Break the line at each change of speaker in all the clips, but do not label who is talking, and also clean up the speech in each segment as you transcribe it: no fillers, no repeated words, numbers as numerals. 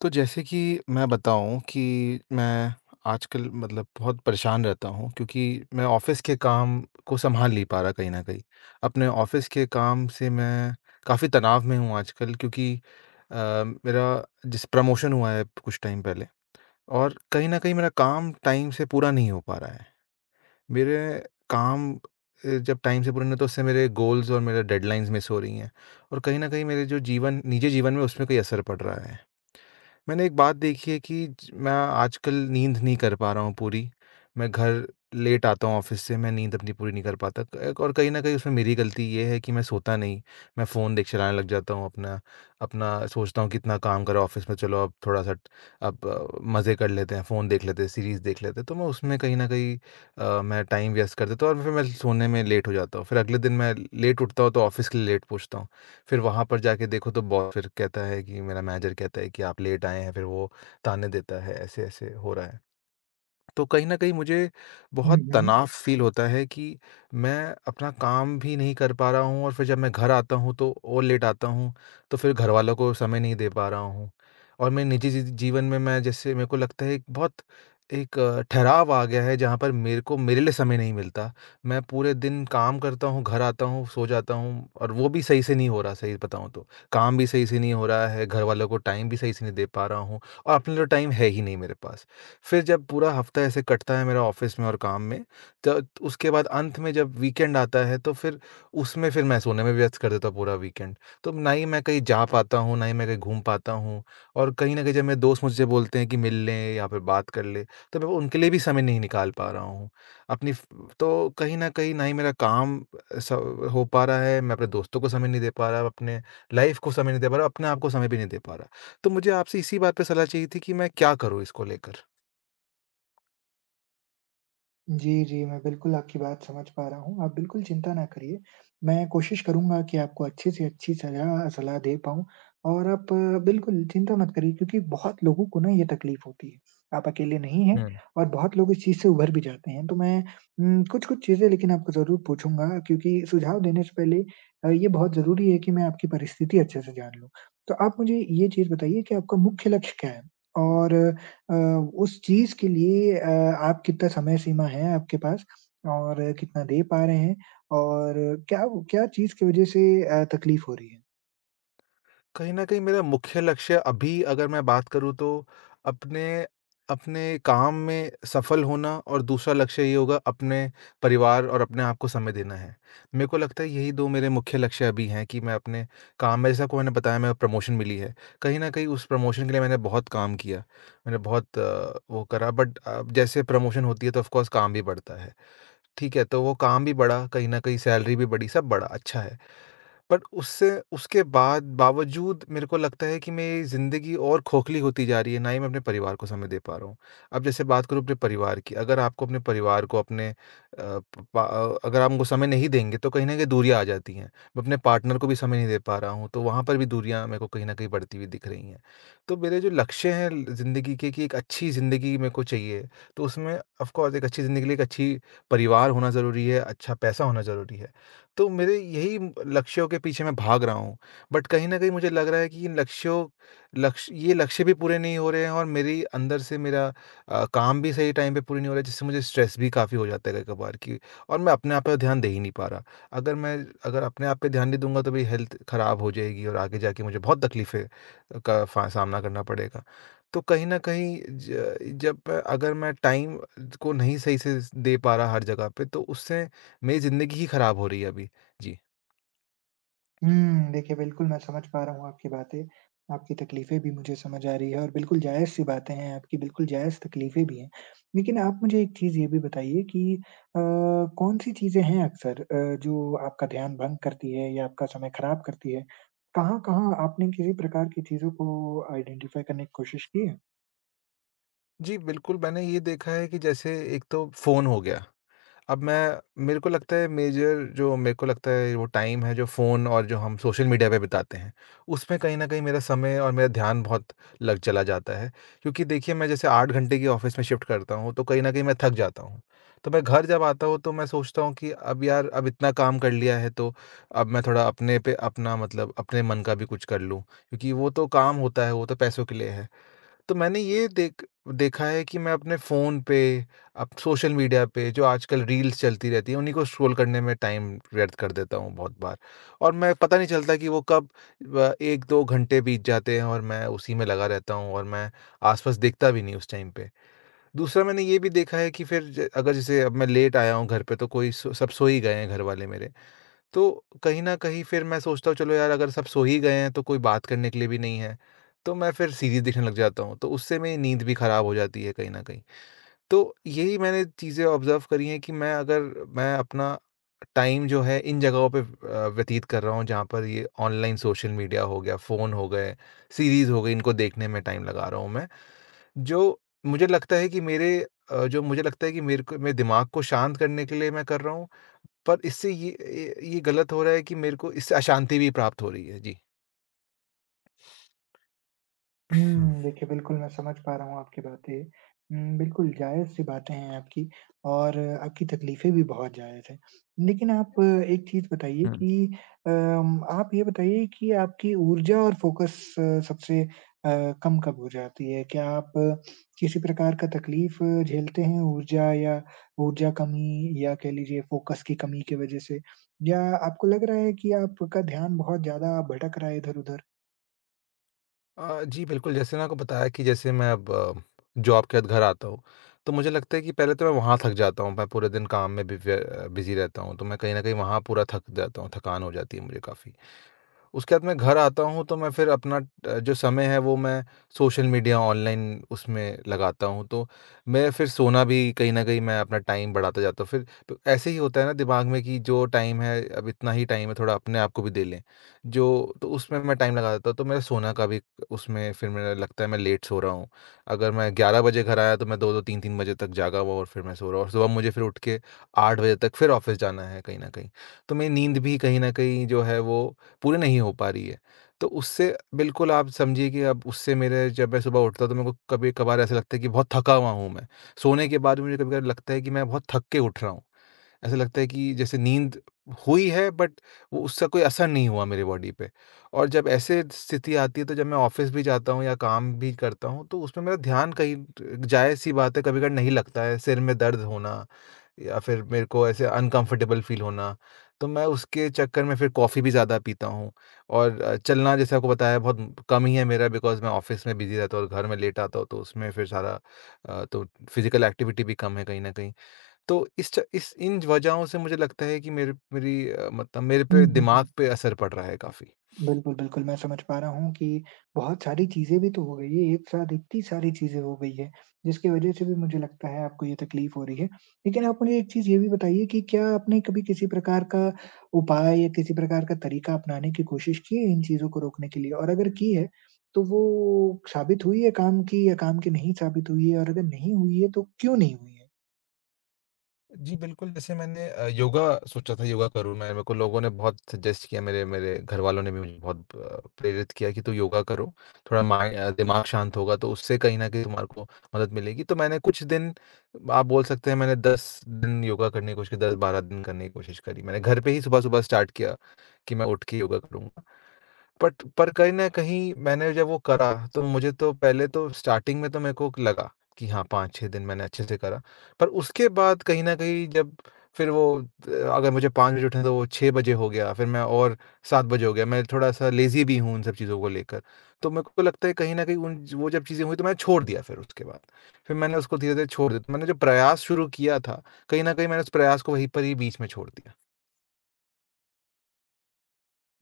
तो जैसे कि मैं बताऊँ कि मैं आजकल मतलब बहुत परेशान रहता हूँ, क्योंकि मैं ऑफ़िस के काम को सँभाल नहीं पा रहा कहीं न कहीं। अपने ऑफ़िस के काम से मैं काफ़ी तनाव में हूँ आजकल, क्योंकि अ, मेरा जिस प्रमोशन हुआ है कुछ टाइम पहले और कहीं न कहीं मेरा काम टाइम से पूरा नहीं हो पा रहा है। मेरे काम जब टाइम से पूरे नहीं तो उससे मेरे गोल्स और मेरे डेडलाइन्स मिस हो रही हैं, और कहीं न कहीं मेरे जो जीवन निजी जीवन में उसमें कोई असर पड़ रहा है। मैंने एक बात देखी है कि मैं आजकल नींद नहीं कर पा रहा हूँ पूरी। मैं घर लेट आता हूँ ऑफिस से, मैं नींद अपनी पूरी नहीं कर पाता। और कहीं ना कहीं उसमें मेरी गलती ये है कि मैं सोता नहीं, मैं फ़ोन देख चलाने लग जाता हूँ अपना। अपना सोचता हूँ कितना काम करा ऑफिस में, चलो अब थोड़ा सा मज़े कर लेते हैं, फ़ोन देख लेते हैं, सीरीज़ देख लेते हैं, तो मैं उसमें कहीं ना कहीं मैं टाइम वेस्ट कर देता हूँ और फिर मैं सोने में लेट हो जाता हूँ। फिर अगले दिन मैं लेट उठता हूँ तो ऑफिस के लिए लेट पहुँचता हूँ। फिर वहाँ पर जाके देखो तो बॉस फिर कहता है कि, मेरा मैनेजर कहता है कि आप लेट आए हैं, फिर वो ताने देता है, ऐसे-ऐसे हो रहा है। तो कहीं न कहीं मुझे
हुँ,
बहुत
हुँ।
तनाव फ़ील होता है कि मैं अपना काम भी नहीं कर पा रहा हूँ, और फिर जब मैं घर आता हूँ तो और लेट आता हूँ, तो फिर घरवालों को समय नहीं दे पा रहा हूँ। और मेरे निजी जीवन में मैं, जैसे मेरे को लगता है एक बहुत, एक ठहराव आ गया है जहाँ पर मेरे को मेरे लिए समय नहीं मिलता। मैं पूरे दिन काम करता हूँ, घर आता हूँ, सो जाता हूँ और वो भी सही से नहीं हो रहा, सही बताऊँ तो। काम भी सही से नहीं हो रहा है, घरवालों को टाइम भी सही से नहीं दे पा रहा हूँ, और अपने लिए टाइम है ही नहीं मेरे पास। फिर जब पूरा हफ्ता ऐसे कटता है मेरा ऑफ़िस में और काम में, त उसके बाद अंत में जब वीकेंड आता है तो फिर उसमें फिर मैं सोने में व्यस्त कर देता हूँ पूरा वीकेंड। तो ना ही मैं कहीं जा पाता हूँ, ना ही मैं कहीं घूम पाता हूँ, और कहीं न कहीं जब मेरे दोस्त मुझसे बोलते हैं कि मिल लें या फिर बात कर लें, तो मैं उनके लिए भी समय नहीं निकाल पा रहा हूँ। अपनी फ तो कहीं न कहीं ना ही मेरा काम स हो पा रहा है, मैं अपने दोस्तों को समय नहीं दे पा रहा, अपने लाइफ़ को समय नहीं दे पा रहा, अपने आप को समय भी नहीं दे पा रहा। तो मुझे आपसे इसी बात पे सलाह चाहिए थी कि मैं क्या करूँ इसको लेकर?
जी, जी, मैं बिल्कुल आपकी बात समझ पा रहा हूँ। आप बिल्कुल चिंता ना करिए, मैं कोशिश करूँगा कि आपको अच्छी से अच्छी सलाह सलाह दे पाऊँ और आप बिल्कुल चिंता मत करिए क्योंकि बहुत लोगों को ना ये तकलीफ़ होती है। आप अकेले नहीं हैं
हुँ।
और बहुत लोग इस चीज़ से उभर भी जाते हैं। तो मैं कुछ-कुछ चीज़ें लेकिन आपको ज़रूर पूछूँगा क्योंकि सुझाव देने से पहले ये बहुत ज़रूरी है कि मैं आपकी परिस्थिति अच्छे से जान लूँ। तो आप मुझे ये चीज़ बताइए कि आपका मुख्य लक्ष्य क्या है? और अ, उस चीज़ के लिए आप कितना समय सीमा है आपके पास और कितना दे पा रहे हैं और क्या वो क्या चीज़ की वज़ह से तकलीफ़ हो रही है?
कहीं न कहीं मेरा मुख्य लक्ष्य अभी, अगर मैं बात करूँ तो, अपने अपने काम में सफल होना, और दूसरा लक्ष्य ये होगा अपने परिवार और अपने आप को समय देना है। मेरे को लगता है यही 2 मेरे मुख्य लक्ष्य अभी हैं कि मैं अपने काम में, जैसा आपको मैंने बताया, मेरा प्रमोशन मिली है। कहीं न कहीं उस प्रमोशन के लिए मैंने बहुत काम किया। मैंने बहुत वो करा, बट अब जैसे प्रमोशन होती है तो ऑफ़ कोर्स काम भी बढ़ता है। ठीक है, तो वो काम भी बढ़ा, कहीं न कहीं सैलरी भी बढ़ी, सब बढ़ा, अच्छा है। बट उससे उसके बाद बावजूद मेरे को लगता है कि मेरी ज़िंदगी और खोखली होती जा रही है, ना ही मैं अपने परिवार को समय दे पा रहा हूँ। अब जैसे बात करूँ अपने परिवार की, अगर आपको अपने परिवार को अपने अगर आप उनको समय नहीं देंगे तो कहीं न कहीं दूरियाँ आ जाती हैं। मैं अपने पार्टनर को भी समय नहीं दे पा रहा हूँ, तो वहाँ पर भी दूरियाँ मेरे को कहीं न कहीं बढ़ती हुई दिख रही हैं। तो मेरे जो लक्ष्य हैं ल ज़िंदगी के कि एक अच्छी ज़िंदगी मेरे को चाहिए, तो उसमें ऑफ़ कोर्स एक अच्छी ज़िंदगी के लिए एक अच्छी परिवार होना ज़रूरी है, अच्छा पैसा होना ज़रूरी है। तो मेरे यही लक्ष्यों के पीछे मैं भाग रहा हूँ। बट कहीं न कहीं मुझे लग रहा है कि इन लक्ष्यों लक्ष्य ये लक्ष्य भी पूरे नहीं हो रहे हैं, और मेरी अंदर से मेरा काम भी सही टाइम पे पूरी नहीं हो रहा है, जिससे मुझे स्ट्रेस भी काफ़ी हो जाता है कई-कभार कि, और मैं अपने आप पे ध्यान दे ही नहीं पा रहा। अगर मैं अगर अपने आप पे ध्यान नहीं दूँगा तो मेरी हेल्थ खराब हो जाएगी और आगे जाके मुझे बहुत तकलीफ़ें का फा सामना करना पड़ेगा। तो कहीं न कहीं अगर मैं टाइम को नहीं सही से दे पा रहा हर जगह पे, तो उससे मेरी ज़िंदगी ही खराब हो रही है अभी। जी।
हुँ, देखिए बिल्कुल मैं समझ पा रहा हूँ आपकी बातें, आपकी तकलीफ़ें भी मुझे समझ आ रही है और बिल्कुल जायज़-सी बातें हैं आपकी, बिल्कुल जायज़ तकलीफ़ें भी हैं। लेकिन आप मुझे एक चीज़ ये भी बताइए कि कौन-सी चीज़ें हैं अक्सर जो आपका ध्यान भंग करती है या आपका समय ख़राब करती है? कहाँ-कहाँ आपने किसी प्रकार की चीज़ों को आइडेंटिफ़ाई करने की कोशिश की है?
जी, बिल्कुल, मैंने ये देखा है कि जैसे एक तो फ़ोन हो गया। अब मैं मेरे को लगता है मेजर, जो मेरे को लगता है, वो टाइम है जो फ़ोन और जो हम सोशल मीडिया पे बिताते हैं, उसमें कहीं न कहीं मेरा समय और मेरा ध्यान बहुत लग चला जाता है। क्योंकि देखिए मैं जैसे 8 घंटे की ऑफ़िस में शिफ्ट करता हूँ, तो कहीं न कहीं मैं थक जाता हूँ। तो मैं घर जब आता हूँ तो मैं सोचता हूँ कि अब यार, अब इतना काम कर लिया है तो अब मैं थोड़ा अपने पे अपना, मतलब अपने मन का भी कुछ कर लूँ। क्योंकि वो तो काम होता है, वो तो पैसों के लिए है। तो मैंने ये देखा है कि मैं अपने फ़ोन पे, अब सोशल मीडिया पे जो आजकल रील्स चलती रहती हैं, उन्हीं को स्क्रॉल करने में टाइम व्यर्थ कर देता हूँ बहुत बार। और मैं पता नहीं चलता कि वो कब व 1-2 घंटे बीत जाते हैं और मैं उसी में लगा रहता हूँ, और मैं आस-पास देखता भी नहीं उस टाइम पे। दूसरा मैंने ये भी देखा है कि फिर ज अगर जैसे अब मैं लेट आया हूँ घर पे तो कोई सो सब सो ही गए हैं घर वाले मेरे। तो कहीं न कहीं फिर मैं सोचता हूँ चलो यार, अगर सब सो ही गए हैं तो कोई बात करने के लिए भी नहीं है, तो मैं फिर सीरीज़ देखने लग जाता हूँ, तो उससे मेरी नींद भी ख़राब हो जाती है कहीं न कहीं। तो यही मैंने चीज़ें ऑब्ज़र्व करी हैं कि मैं अगर मैं अपना टाइम जो है इन जगहों पे व्यतीत कर रहा हूँ, जहाँ पर ये ऑनलाइन सोशल मीडिया हो गया, फ़ोन हो गए, सीरीज़ हो गई, इनको देखने में टाइम लगा रहा हूँ मैं, जो मुझे लगता है कि मेरे जो मुझे लगता है कि मेरे को मेरे दिमाग को शांत करने के लिए मैं कर रहा हूँ, पर इससे ये गलत हो रहा है कि मेरे को इससे अशांति भी प्राप्त हो रही है। जी। हुँ,
हुँ, देखिए बिल्कुल मैं समझ पा रहा हूँ आपकी बातें। बिल्कुल जायज़-सी बातें हैं आपकी और आपकी तकलीफ़ें भी बहुत जायज़ हैं। लेकिन आप एक चीज़ बताइए
हुँ।
कि आप ये बताइए कि आपकी ऊर्जा और फ़ोकस सबसे अ, कम कब हो जाती है? क्या आप किसी प्रकार का तकलीफ़ झेलते हैं ऊर्जा या ऊर्जा कमी या कह लीजिए फ़ोकस की कमी की वज़ह से? या आपको लग रहा है कि आपका ध्यान बहुत ज़्यादा भटक रहा है इधर-उधर?
जी, बिल्कुल, जैसे मैंने आपको बताया कि जैसे मैं अब जॉब के बाद घर आता हूँ, तो मुझे लगता है कि पहले तो मैं वहाँ थक जाता हूँ, मैं पूरे दिन काम में बि व्य बिज़ी रहता हूँ, तो मैं कहीं न कहीं वहाँ पूरा थक जाता हूँ, थकान हो जाती है मुझे काफ़ी। उसके बाद मैं घर आता हूँ तो मैं फिर अपना जो समय है वो मैं सोशल मीडिया ऑनलाइन उसमें लगाता हूँ, तो मैं फिर सोना भी कहीं न कहीं मैं अपना टाइम बढ़ाता जाता हूँ। फिर प ऐसे ही होता है ना दिमाग में कि जो टाइम है अब इतना ही टाइम है, थोड़ा अपने आप को भी दे लें। जो तो उसमें मैं टाइम लगा देता हूँ तो मेरा सोना का भी, उसमें फिर मेरा लगता है मैं लेट सो रहा हूँ। अगर मैं 11 बजे घर आया तो मैं 2-2 3-3 बजे तक जागा हुआ और फिर मैं सो रहा हूँ, और सुबह मुझे फिर उठ के 8 बजे तक फिर ऑफ़िस जाना है कहीं न कहीं। तो मेरी नींद भी कहीं न कहीं जो है वो पूरी नहीं हो पा रही है। तो उससे बिल्कुल आप समझिए कि अब उससे मेरे, जब मैं सुबह उठता हूँ तो मेरे को कभी-कभार ऐसा लगता है कि बहुत थका हुआ हूँ मैं। सोने के बाद भी मुझे कभी-कभार लगता है कि मैं बहुत थक के उठ रहा हूँ। ऐसा लगता है कि जैसे नींद हुई है बट वो, उसका कोई असर नहीं हुआ मेरी बॉडी पे। और जब ऐसे स्थिति आती है तो जब मैं ऑफ़िस भी जाता हूँ या काम भी करता हूँ तो उसमें मेरा ध्यान कहीं, ज़ाहिर-सी बात है, कभी-कभार नहीं लगता है। सिर में दर्द होना या फिर मेरे को ऐसे अनकंफर्टेबल फ़ील होना, तो मैं उसके चक्कर में फिर कॉफ़ी भी ज़्यादा पीता हूँ, और चलना जैसे आपको बताया बहुत कम ही है मेरा, बिकॉज़ मैं ऑफ़िस में बिज़ी रहता हूँ और घर में लेट आता हूँ, तो उसमें फिर तो फ़िज़िकल एक्टिविटी भी कम है कहीं न कहीं। तो इस च इस इन वजहों से मुझे लगता है कि मतलब मेरे
हुँ,
पे
हुँ,
दिमाग
हुँ।
पे असर पड़ रहा है काफ़ी।
बिल्कुल, बिल्कुल, मैं समझ पा रहा हूँ कि बहुत सारी चीज़ें भी तो हो गई है, एक साथ इतनी सारी चीज़ें हो गई है, जिसकी वज़ह से भी मुझे लगता है आपको ये तकलीफ़ हो रही है। लेकिन आप मुझे एक चीज़ ये भी बताइए कि क्या आपने कभी किसी प्रकार का उपाय या किसी प्रकार का तरीका अपनाने की कोशिश की है इन चीज़ों को रोकने के लिए? और अगर की है, तो वो साबित हुई है काम की या काम की नहीं साबित हुई है? और अगर नहीं हुई है, तो क्यों नहीं हुई है?
जी, बिल्कुल, जैसे मैंने योगा सोचा था योगा करूँ मैं, मेरे को लोगों ने बहुत सजेस्ट किया, मेरे मेरे घरवालों ने भी मुझे बहुत प्रेरित किया कि तू योगा करो, थोड़ा दिमाग शांत होगा तो उससे कहीं न कहीं तुम्हारे को मदद मिलेगी। तो मैंने कुछ दिन, आप बोल सकते हैं मैंने 10 दिन योगा करने की कोशिश की, 10-12 दिन करने की कोशिश करी। मैंने घर पे ही सुबह-सुबह स्टार्ट किया कि मैं उठ के योगा करूँगा। बट पर कहीं न कहीं मैंने जब वो करा तो मुझे तो पहले तो स्टार्टिंग में तो मेरे को लगा कि हाँ 5-6 दिन मैंने अच्छे से करा। पर उसके बाद कहीं न कहीं जब फिर वो अगर मुझे 5 बजे उठना है तो वो 6 बजे हो गया, फिर मैं और 7 बजे हो गया। मैं थोड़ा-सा लेज़ी भी हूँ इन सब चीज़ों को लेकर। तो मेरे को लगता है कहीं न कहीं उन वो जब चीज़ें हुई तो मैंने छोड़ दिया फिर उसके बाद। फिर मैंने उसको धीरे-धीरे छोड़ दिया। तो मैंने जो प्रयास शुरू किया था, कहीं न कहीं मैंने उस प्रयास को वहीं पर ही बीच में छोड़ दिया।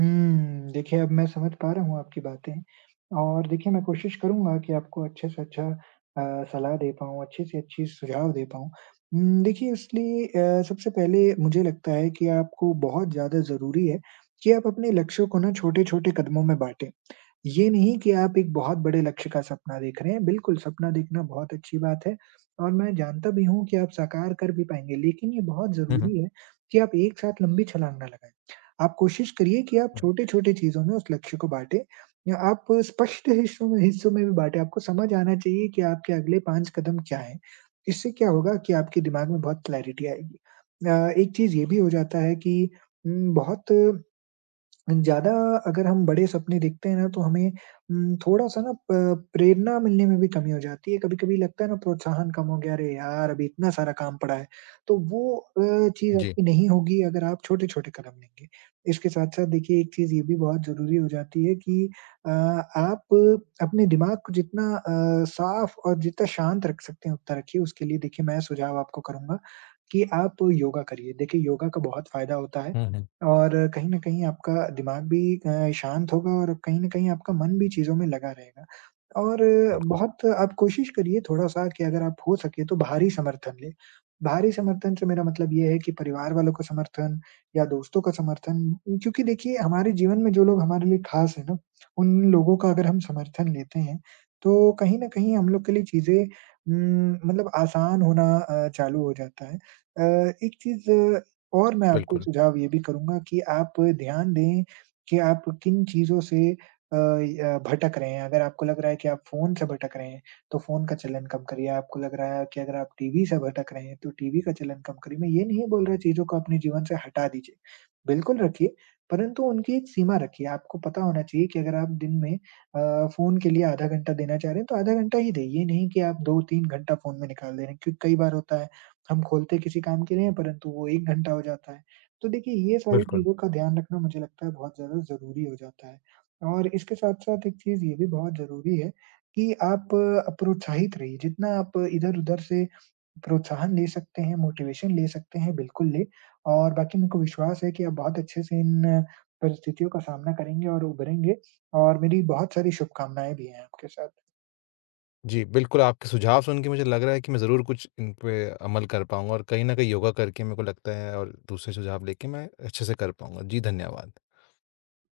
हुँ, देखिए अब मैं समझ पा रहा हूँ आपकी बातें और देखिए मैं कोशिश करूँगा कि आपको अच्छे से अच्छा सलाह दे पाऊँ, अच्छे से अच्छी सुझाव दे पाऊँ। देखिए इसलिए सबसे पहले मुझे लगता है कि आपको बहुत ज़्यादा ज़रूरी है कि आप अपने लक्ष्यों को ना छोटे-छोटे कदमों में बाँटें। ये नहीं कि आप एक बहुत बड़े लक्ष्य का सपना देख रहे हैं, बिल्कुल सपना देखना बहुत अच्छी बात है और मैं जानता भी हूँ कि आप साकार कर भी पाएँगे, लेकिन ये बहुत
हुँ, हुँ,
ज़रूरी है कि आप एक साथ लंबी छलांग ना लगाएँ। आप कोशिश करिए कि आप
हुँ।
छोटे-छोटे चीज़ों में उस लक्ष्य को बाँटें या आप स्पष्ट हिस्सों में भी बाँटें। आपको समझ आना चाहिए कि आपके अगले 5 कदम क्या हैं। इससे क्या होगा कि आपके दिमाग में बहुत क्लैरिटी आएगी। एक चीज़ ये भी हो जाता है कि बहुत ज़्यादा अगर हम बड़े सपने देखते हैं ना तो हमें थोड़ा-सा ना प प्रेरणा मिलने में भी कमी हो जाती है। कभी-कभी लगता है ना प्रोत्साहन कम हो गया, "अरे यार! अभी इतना सारा काम पड़ा है।" तो वो चीज़
जी।
आपकी नहीं होगी अगर आप छोटे-छोटे कदम लेंगे। इसके साथ-साथ देखिए एक चीज़ ये भी बहुत ज़रूरी हो जाती है कि आप अपने दिमाग को जितना साफ और जितना शांत रख सकते हैं उतना रखिए। उसके लिए देखिए मैं सुझाव आपको करूँगा कि आप योगा करिए। देखिए योगा का बहुत फ़ायदा होता है।
हुँ, हुँ।
और कहीं न कहीं आपका दिमाग भी शांत होगा और कहीं न कहीं आपका मन भी चीज़ों में लगा रहेगा। और
बिल्कुल,
बहुत आप कोशिश करिए थोड़ा-सा कि अगर आप हो सके तो बाहरी समर्थन लें। बाहरी समर्थन से मेरा मतलब ये है कि परिवार वालों का समर्थन या दोस्तों का समर्थन क्योंकि देखिए हमारे जीवन में जो लोग हमारे लिए ख़ास है ना, उन लोगों का अगर हम समर्थन लेते हैं, तो कहीं न कहीं हम लोग के लिए चीज़ें मतलब आसान होना चालू हो जाता है। एक चीज़ और मैं आपको
बिल्कुल,
सुझाव ये भी करूँगा कि आप ध्यान दें कि आप किन चीज़ों से अ, य भटक रहे हैं। अगर आपको लग रहा है कि आप फ़ोन से भटक रहे हैं, तो फ़ोन का चलन कम करिए। आपको लग रहा है कि अगर आप टीवी से भटक रहे हैं, तो टीवी का चलन कम करिए। मैं ये नहीं बोल रहा चीज़ों को अपने जीवन से हटा दीजिए, बिल्कुल रखिए, परंतु उनकी एक सीमा रखिए। आपको पता होना चाहिए कि अगर आप दिन में फ़ोन के लिए आधा घंटा देना चाह रहे हैं, तो आधा घंटा ही दें। ये नहीं कि आप 2-3 घंटा फ़ोन में निकाल दे रहे हैं, क्योंकि कई बार होता है हम खोलते किसी काम के लिए हैं, परंतु वो 1 घंटा हो जाता है। तो देखिए, ये सारी
बिल्कुल।
चीज़ों का ध्यान रखना मुझे लगता है बहुत ज़्यादा ज़रूरी हो जाता है। और इसके साथ-साथ एक चीज़ ये भी बहुत ज़रूरी है कि आप प्रोत्साहित रहिए, जितना आप इधर-उधर से प्रोत्साहन ले सकते हैं, मोटिवेशन ले सकते हैं, बिल्कुल लें। और बाकी मेरे को विश्वास है कि आप बहुत अच्छे से इन परिस्थितियों का सामना करेंगे और उभरेंगे और मेरी बहुत सारी शुभकामनाएँ भी हैं आपके साथ।
जी, बिल्कुल, आपके सुझाव सुन के मुझे लग रहा है कि मैं ज़रूर कुछ इन पे अमल कर पाऊँगा, और कहीं न कहीं योगा करके मेरे को लगता है और दूसरे सुझाव लेके मैं अच्छे से कर पाऊँगा। जी, धन्यवाद।